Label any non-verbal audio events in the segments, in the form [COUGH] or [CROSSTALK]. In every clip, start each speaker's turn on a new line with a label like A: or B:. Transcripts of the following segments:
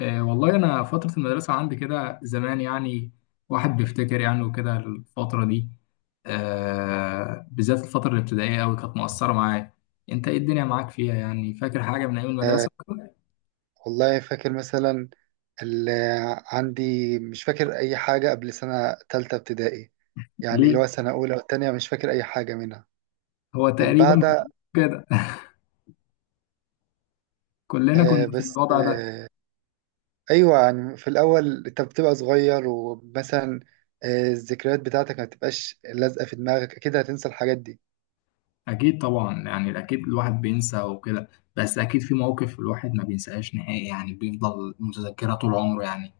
A: والله أنا فترة المدرسة عندي كده زمان يعني. واحد بيفتكر يعني وكده الفترة دي. بالذات الفترة الابتدائية أوي كانت مؤثرة معايا. أنت إيه الدنيا معاك فيها، يعني فاكر حاجة من أيام
B: آه،
A: المدرسة؟
B: والله فاكر مثلا. اللي عندي مش فاكر أي حاجة قبل سنة تالتة ابتدائي، يعني
A: ليه؟
B: اللي هو سنة أولى والتانية مش فاكر أي حاجة منها
A: هو
B: من
A: تقريبا
B: بعدها.
A: كده. [LAUGHS] كلنا
B: آه
A: كنا في
B: بس
A: الوضع ده.
B: أيوة، يعني في الأول أنت بتبقى صغير ومثلا الذكريات بتاعتك ما بتبقاش لازقة في دماغك، أكيد هتنسى الحاجات دي.
A: أكيد طبعا، يعني أكيد الواحد بينسى وكده. بس أكيد في مواقف الواحد ما بينساهاش نهائي، يعني بيفضل متذكرة طول عمره يعني.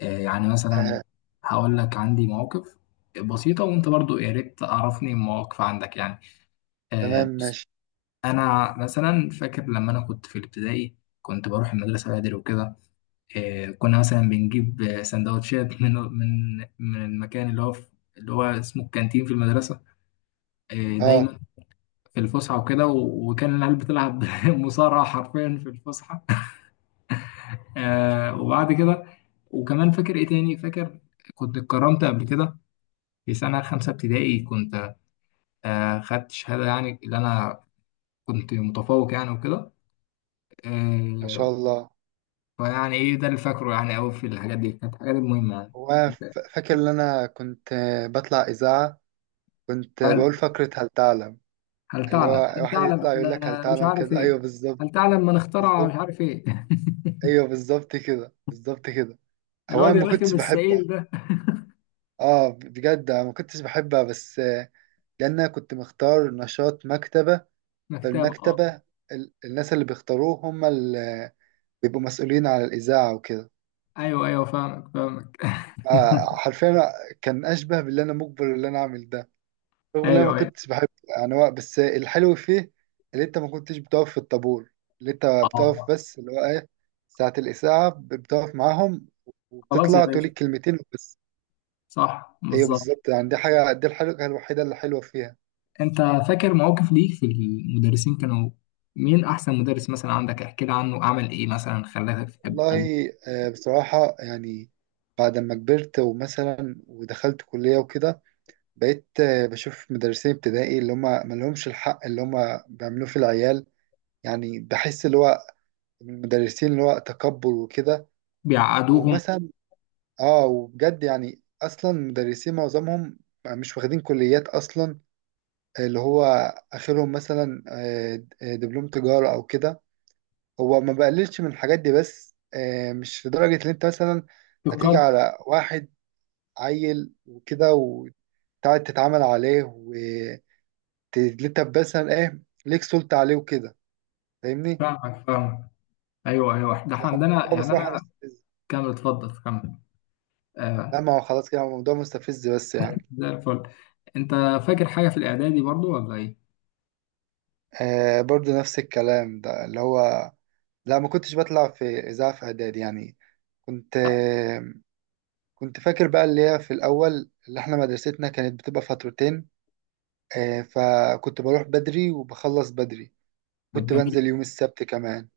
A: يعني مثلا
B: آه
A: هقول لك عندي مواقف بسيطة، وانت برضو يا ريت تعرفني مواقف عندك يعني.
B: تمام
A: بص.
B: ماشي.
A: انا مثلا فاكر لما انا كنت في الابتدائي، كنت بروح المدرسة بدري وكده. كنا مثلا بنجيب سندوتشات [LAUGHS] من المكان اللي هو في، اللي هو اسمه الكانتين في المدرسة.
B: أه
A: دايما في الفسحة وكده، و- وكان العيال بتلعب [LAUGHS] مصارعة حرفيا في الفسحة. وبعد كده وكمان فاكر ايه تاني فاكر، كنت اتكرمت قبل كده في سنة خمسة ابتدائي، كنت خدت شهادة، يعني اللي أنا كنت متفوق يعني وكده.
B: ما
A: آه،
B: شاء الله.
A: فيعني إيه ده اللي فاكره يعني أوي. في الحاجات دي كانت الحاجات المهمة يعني.
B: وأنا
A: أنت
B: فاكر إن أنا كنت بطلع إذاعة، كنت
A: هل
B: بقول فقرة هل تعلم،
A: هل
B: اللي
A: تعلم،
B: هو
A: هل
B: واحد
A: تعلم
B: يطلع يقول لك هل
A: أن مش
B: تعلم
A: عارف
B: كده،
A: إيه،
B: ايوه بالظبط.
A: هل تعلم من اخترع مش
B: بالظبط.
A: عارف إيه. [LAUGHS]
B: ايوه بالظبط كده، بالظبط كده. هو انا
A: الواد
B: ما
A: الرخم
B: كنتش بحبها،
A: السعيد ده.
B: اه بجد انا ما كنتش بحبها، بس لان انا كنت مختار نشاط مكتبه،
A: مكتبة، أه.
B: فالمكتبه الناس اللي بيختاروه هم اللي بيبقوا مسؤولين على الاذاعه وكده.
A: أيوه، أيوه، فاهمك، فاهمك.
B: حرفيا كان اشبه باللي انا مجبر اللي انا اعمل ده
A: [LAUGHS]
B: رغم ان انا ما
A: أيوه، أيوه.
B: كنتش بحب. يعني هو بس الحلو فيه اللي انت ما كنتش بتقف في الطابور، اللي انت بتقف
A: أه،
B: بس اللي هو ايه، ساعة الإذاعة بتقف معاهم
A: خلاص يا
B: وبتطلع تقول
A: باشا.
B: الكلمتين وبس.
A: صح،
B: ايوه
A: بالظبط.
B: بالظبط، يعني دي حاجة، دي الحاجة الوحيدة اللي حلوة فيها.
A: انت فاكر مواقف ليك في المدرسين؟ كانوا مين احسن مدرس مثلا عندك؟ احكي لي عنه عمل ايه مثلا، خلاك تحب، خلاك
B: والله بصراحة يعني بعد ما كبرت ومثلا ودخلت كلية وكده، بقيت بشوف مدرسين ابتدائي اللي هم ما لهمش الحق اللي هم بيعملوه في العيال. يعني بحس اللي هو من المدرسين اللي هو تكبر وكده.
A: بيعقدوهم.
B: ومثلا اه وبجد يعني اصلا مدرسين معظمهم مش واخدين كليات اصلا، اللي هو اخرهم مثلا دبلوم تجارة او كده. هو ما بقللش من الحاجات دي، بس مش لدرجة ان انت مثلا هتيجي
A: بقدر.
B: على واحد عيل وكده وتقعد تتعامل عليه وانت مثلا ايه، ليك سلطة عليه وكده. فاهمني؟
A: فاهمك، فاهمك. ايوه، ايوه، ده احنا عندنا
B: فالموضوع
A: يعني
B: بصراحة
A: انا.
B: مستفز.
A: كمل، اتفضل، كمل.
B: لا
A: آه
B: ما هو خلاص كده الموضوع مستفز بس يعني.
A: زي الفل. انت فاكر حاجه في الاعدادي برضو، ولا ايه؟
B: برضو نفس الكلام ده اللي هو لا، ما كنتش بطلع في إذاعة في إعدادي يعني. كنت كنت فاكر بقى اللي هي في الأول اللي إحنا مدرستنا كانت بتبقى فترتين، فكنت بروح بدري وبخلص بدري،
A: ده
B: كنت
A: جميل،
B: بنزل يوم السبت كمان.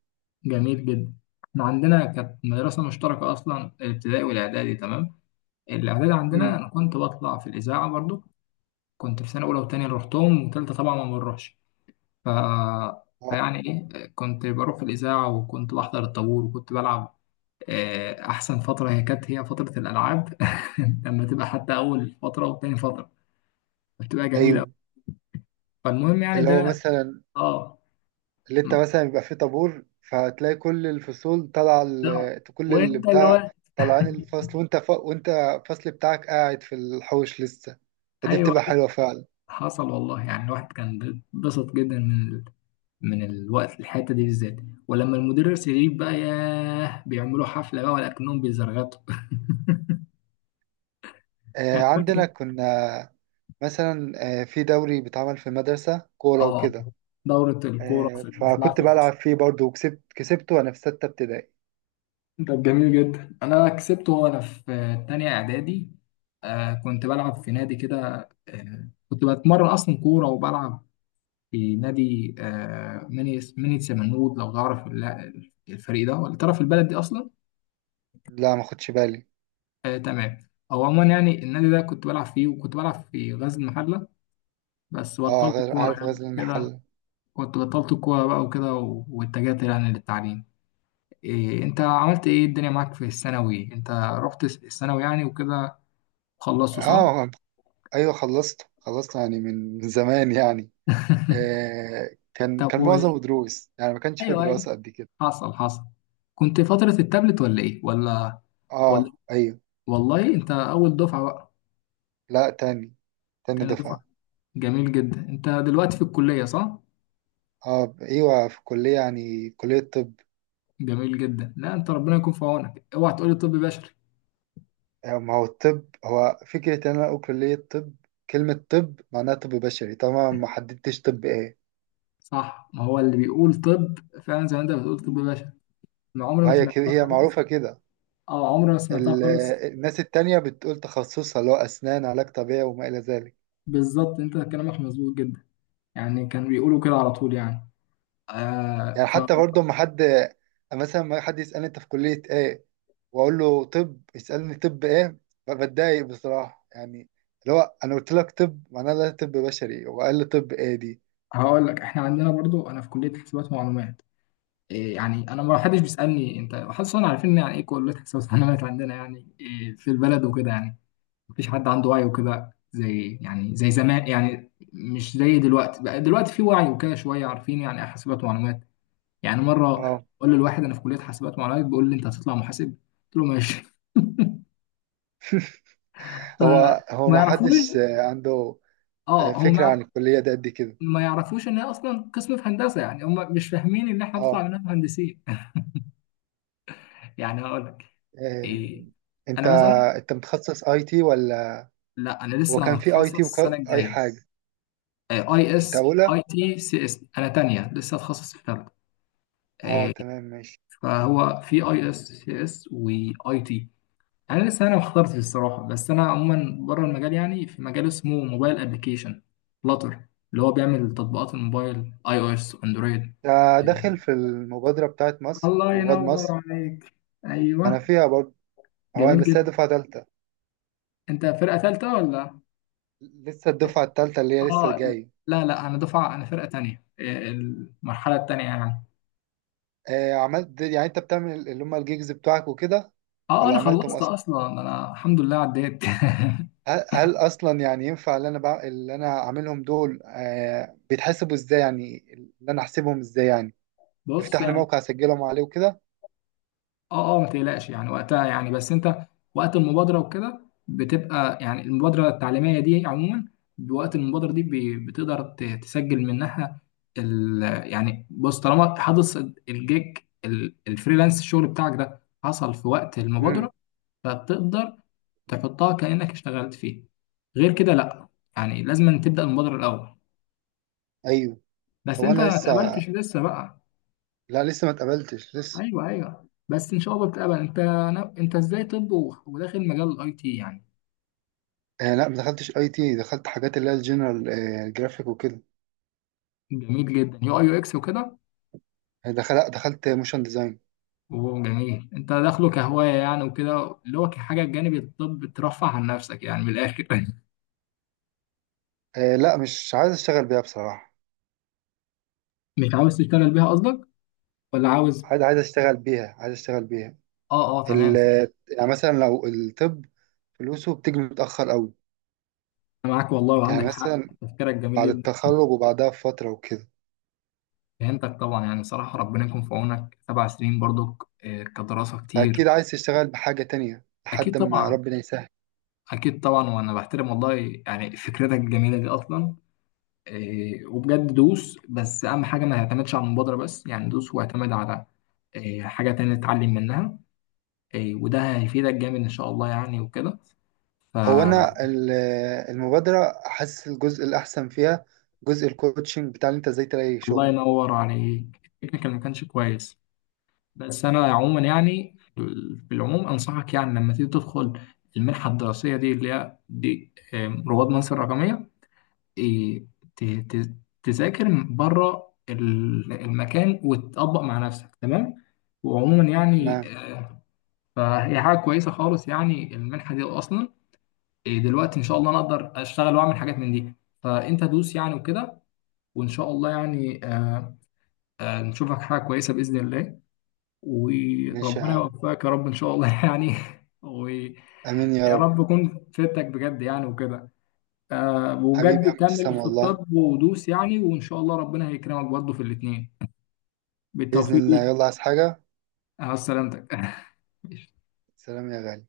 A: جميل جدا. احنا عندنا كانت مدرسه مشتركه اصلا، الابتدائي والاعدادي، تمام. الاعدادي عندنا
B: امم.
A: انا كنت بطلع في الاذاعه برضو. كنت في سنه اولى وثانيه اللي رحتهم، وثالثه طبعا ما بنروحش. ف
B: اه
A: يعني ايه، كنت بروح الاذاعه وكنت بحضر الطابور وكنت بلعب. احسن فتره، هي كانت هي فتره الالعاب. [LAUGHS] لما تبقى حتى اول فتره وتاني فتره، بتبقى جميله أوي.
B: أيوه.
A: فالمهم يعني
B: اللي هو
A: ده.
B: مثلا
A: اه،
B: اللي أنت
A: م-
B: مثلا بيبقى فيه طابور فتلاقي كل الفصول طالعة
A: ده،
B: كل اللي
A: وانت اللي
B: بتاع
A: هو
B: طالعين الفصل، وأنت وأنت الفصل بتاعك قاعد في الحوش لسه، فدي
A: ايوه.
B: بتبقى حلوة فعلا.
A: حصل والله، يعني الواحد كان بسط جدا من الوقت، الحته دي بالذات. ولما المدرس يغيب بقى، ياه، بيعملوا حفله بقى، ولكنهم بيزرغطوا. [LAUGHS] يعني فاكر.
B: عندنا كنا مثلا في دوري بيتعمل في مدرسة كورة
A: اه،
B: وكده،
A: دورة الكورة في بتلعب
B: فكنت
A: في
B: بلعب
A: الفسحة.
B: فيه برضه وكسبت كسبته وأنا في ستة ابتدائي.
A: طب جميل جدا، انا كسبته وانا في تانية اعدادي. كنت بلعب في نادي كده. كنت بتمرن اصلا كوره، وبلعب في نادي، ميني سمنود. لو تعرف ال- الفريق ده، ولا تعرف البلد دي اصلا؟
B: لا ما خدش بالي.
A: آه، تمام. او عموما، يعني النادي ده كنت بلعب فيه، وكنت بلعب في غزل المحله. بس
B: اه،
A: بطلت
B: غير
A: الكوره
B: عارف
A: يعني
B: غزل
A: كده.
B: المحل.
A: كنت بطلت الكوره بقى وكده، و- واتجهت يعني للتعليم. إيه انت عملت ايه، الدنيا معاك في الثانوي؟ انت رحت الثانوي يعني وكده، خلصته، صح؟
B: اه ايوه خلصت يعني من زمان يعني. كان
A: طب.
B: كان معظمه دروس يعني، ما كانش في
A: ايوه، ايوه.
B: دراسة قد كده.
A: حصل، حصل. كنت فترة التابلت ولا ايه، ولا؟ ولا
B: اه ايوه.
A: والله انت اول دفعة بقى؟
B: لا، تاني
A: تاني دفعة.
B: دفعة.
A: جميل جدا. انت دلوقتي في الكلية، صح؟
B: اه ايوه، في كلية يعني كلية طب.
A: جميل جدا. لا، انت ربنا يكون في عونك، اوعى تقولي طب بشري.
B: ما هو الطب هو فكرة إن أنا أقول كلية طب، كلمة طب معناها طب بشري طبعا، ما حددتش طب إيه.
A: صح، ما هو اللي بيقول طب فعلا زي ما انت بتقول طب بشري. انا عمري ما
B: فهي كده
A: سمعتها
B: هي
A: خالص.
B: معروفة كده.
A: اه، عمري ما سمعتها
B: ال-
A: خالص.
B: الناس التانية بتقول تخصصها اللي هو أسنان، علاج طبيعي، وما إلى ذلك.
A: بالظبط، انت كلامك مظبوط جدا، يعني كانوا بيقولوا كده على طول يعني. آه
B: يعني حتى برضه ما حد، مثلا ما حد يسألني أنت في كلية إيه وأقول له طب، يسألني طب إيه، بتضايق بصراحة يعني، اللي هو أنا قلت لك طب معناها لا طب بشري وقال لي طب إيه دي.
A: فهقول لك احنا عندنا برضو، انا في كلية حسابات ومعلومات. إيه يعني، انا ما حدش بيسالني، انت حاسس انا عارفين يعني ايه كليه حساب ومعلومات عندنا، يعني إيه في البلد وكده يعني. مفيش حد عنده وعي وكده، زي زمان، يعني مش زي دلوقتي بقى. دلوقتي في وعي وكده شويه، عارفين يعني ايه حاسبات ومعلومات. يعني مره
B: أه،
A: اقول للواحد انا في كليه حاسبات ومعلومات، بيقول لي انت هتطلع محاسب. قلت له ماشي. [LAUGHS] ف-
B: هو
A: ما
B: ما
A: يعرفوش.
B: حدش عنده
A: اه، هم
B: فكرة عن الكلية دي قد كده.
A: ما يعرفوش ان هي اصلا قسم في هندسه، يعني هم مش فاهمين ان احنا هنطلع
B: اه.
A: منها مهندسين. [LAUGHS] يعني هقول لك
B: آم،
A: إيه.
B: انت
A: انا مثلا
B: انت متخصص اي تي ولا؟
A: لا، انا
B: هو
A: لسه
B: كان في اي
A: هتخصص
B: تي
A: السنه
B: اي
A: الجايه
B: حاجه.
A: اي
B: انت
A: اس
B: اولى؟
A: IT، CS. انا تانية، لسه هتخصص في ثالثه.
B: اه
A: آه،
B: تمام ماشي.
A: فهو في IS، CS، and IT. انا لسه، انا ما اخترتش الصراحه، بس انا عموما بره المجال، يعني في مجال اسمه موبايل ابلكيشن، فلاتر، اللي هو بيعمل تطبيقات الموبايل، iOS، اندرويد.
B: ده
A: آه،
B: داخل في المبادره بتاعت مصر،
A: الله
B: رواد
A: ينور
B: مصر؟
A: عليك.
B: ما انا
A: ايوه،
B: فيها برضه. هو
A: جميل
B: بس هي
A: جدا.
B: دفعه تالته،
A: انت فرقه ثالثه، ولا؟
B: لسه الدفعه التالته اللي هي لسه
A: اه،
B: جايه.
A: لا، لا، انا دفعه، انا فرقه تانية، المرحله التانية يعني.
B: عملت يعني، انت بتعمل اللي هم الجيجز بتوعك وكده
A: اه.
B: ولا
A: انا
B: عملتهم
A: خلصت
B: اصلا؟
A: اصلا، انا الحمد لله عديت.
B: هل اصلا يعني ينفع اللي انا اللي انا عاملهم دول بيتحسبوا ازاي، يعني اللي انا احسبهم ازاي يعني،
A: [LAUGHS] بص
B: تفتح لي
A: يعني.
B: موقع اسجلهم عليه وكده؟
A: اه، اه، ما تقلقش يعني وقتها يعني، بس انت وقت المبادره وكده بتبقى، يعني المبادره التعليميه دي عموما، بوقت المبادره دي بتقدر تسجل منها ال يعني. بص، طالما حدث الجيج، ال- الفريلانس، الشغل بتاعك ده حصل في وقت المبادره،
B: امم.
A: فبتقدر تحطها كانك اشتغلت فيه. غير كده لا، يعني لازم تبدا المبادره الاول. بس
B: هو
A: انت
B: انا
A: ما
B: لسه،
A: اتقبلتش لسه بقى.
B: لا لسه ما اتقبلتش لسه.
A: ايوه، ايوه، بس ان شاء الله بتقبل. انت انت ازاي طب، و- وداخل مجال الIT يعني؟
B: لا ما دخلتش اي تي، دخلت حاجات اللي هي الجنرال جرافيك وكده.
A: جميل جدا. UI، UX، وكده.
B: آه، دخل لا، دخلت موشن ديزاين.
A: وجميل، انت داخله كهوايه يعني وكده، اللي هو كحاجه جانب الطب، ترفع عن نفسك يعني من الاخر. [LAUGHS]
B: لا مش عايز اشتغل بيها بصراحه.
A: مش عاوز تشتغل بيها قصدك، ولا عاوز؟
B: عايز اشتغل بيها، عايز اشتغل بيها.
A: اه، اه،
B: ال
A: تمام.
B: آه، يعني مثلا لو الطب فلوسه بتيجي متاخر قوي،
A: انا معاك والله،
B: يعني
A: وعندك حق.
B: مثلا
A: تفكيرك جميل
B: بعد
A: جدا.
B: التخرج وبعدها بفتره وكده،
A: فهمتك طبعا، يعني صراحه ربنا يكون في عونك. 7 سنين برضك كدراسه كتير.
B: فاكيد عايز تشتغل بحاجه تانية
A: اكيد
B: لحد ما
A: طبعا،
B: ربنا يسهل.
A: اكيد طبعا، وانا بحترم والله يعني فكرتك الجميله دي اصلا. وبجد دوس، بس اهم حاجه ما يعتمدش على المبادره بس، يعني دوس واعتمد على حاجه تانية تتعلم منها. وده هيفيدك جامد ان شاء الله يعني وكده.
B: هو
A: فالله
B: انا المبادره حاسس الجزء الاحسن فيها جزء الكوتشنج بتاع اللي انت ازاي تلاقي شغل.
A: ينور عليك. التكنيكال ما كانش كويس، بس انا عموما يعني في العموم انصحك، يعني لما تيجي تدخل المنحه الدراسيه دي، اللي هي دي رواد مصر الرقميه، إيه، ت- ت- تذاكر بره المكان وتطبق مع نفسك، تمام. وعموما يعني
B: تمام
A: آه، فهي حاجه كويسه خالص يعني، المنحه دي اصلا دلوقتي ان شاء الله انا اقدر اشتغل واعمل حاجات من دي. فانت دوس يعني وكده، وان شاء الله يعني. نشوفك حاجه كويسه باذن الله،
B: ماشي يا
A: وربنا
B: عم.
A: يوفقك يا رب ان شاء الله. [LAUGHS] يعني، ويا
B: امين يا رب.
A: رب يكون فدتك بجد يعني وكده.
B: حبيبي
A: وبجد
B: يا عم،
A: كمل
B: تسلم
A: في
B: والله.
A: الطب ودوس، يعني وان شاء الله ربنا هيكرمك برضه في الاثنين.
B: باذن
A: بالتوفيق
B: الله،
A: ليك.
B: يلا عايز حاجه؟
A: على سلامتك. [LAUGHS]
B: سلام يا غالي.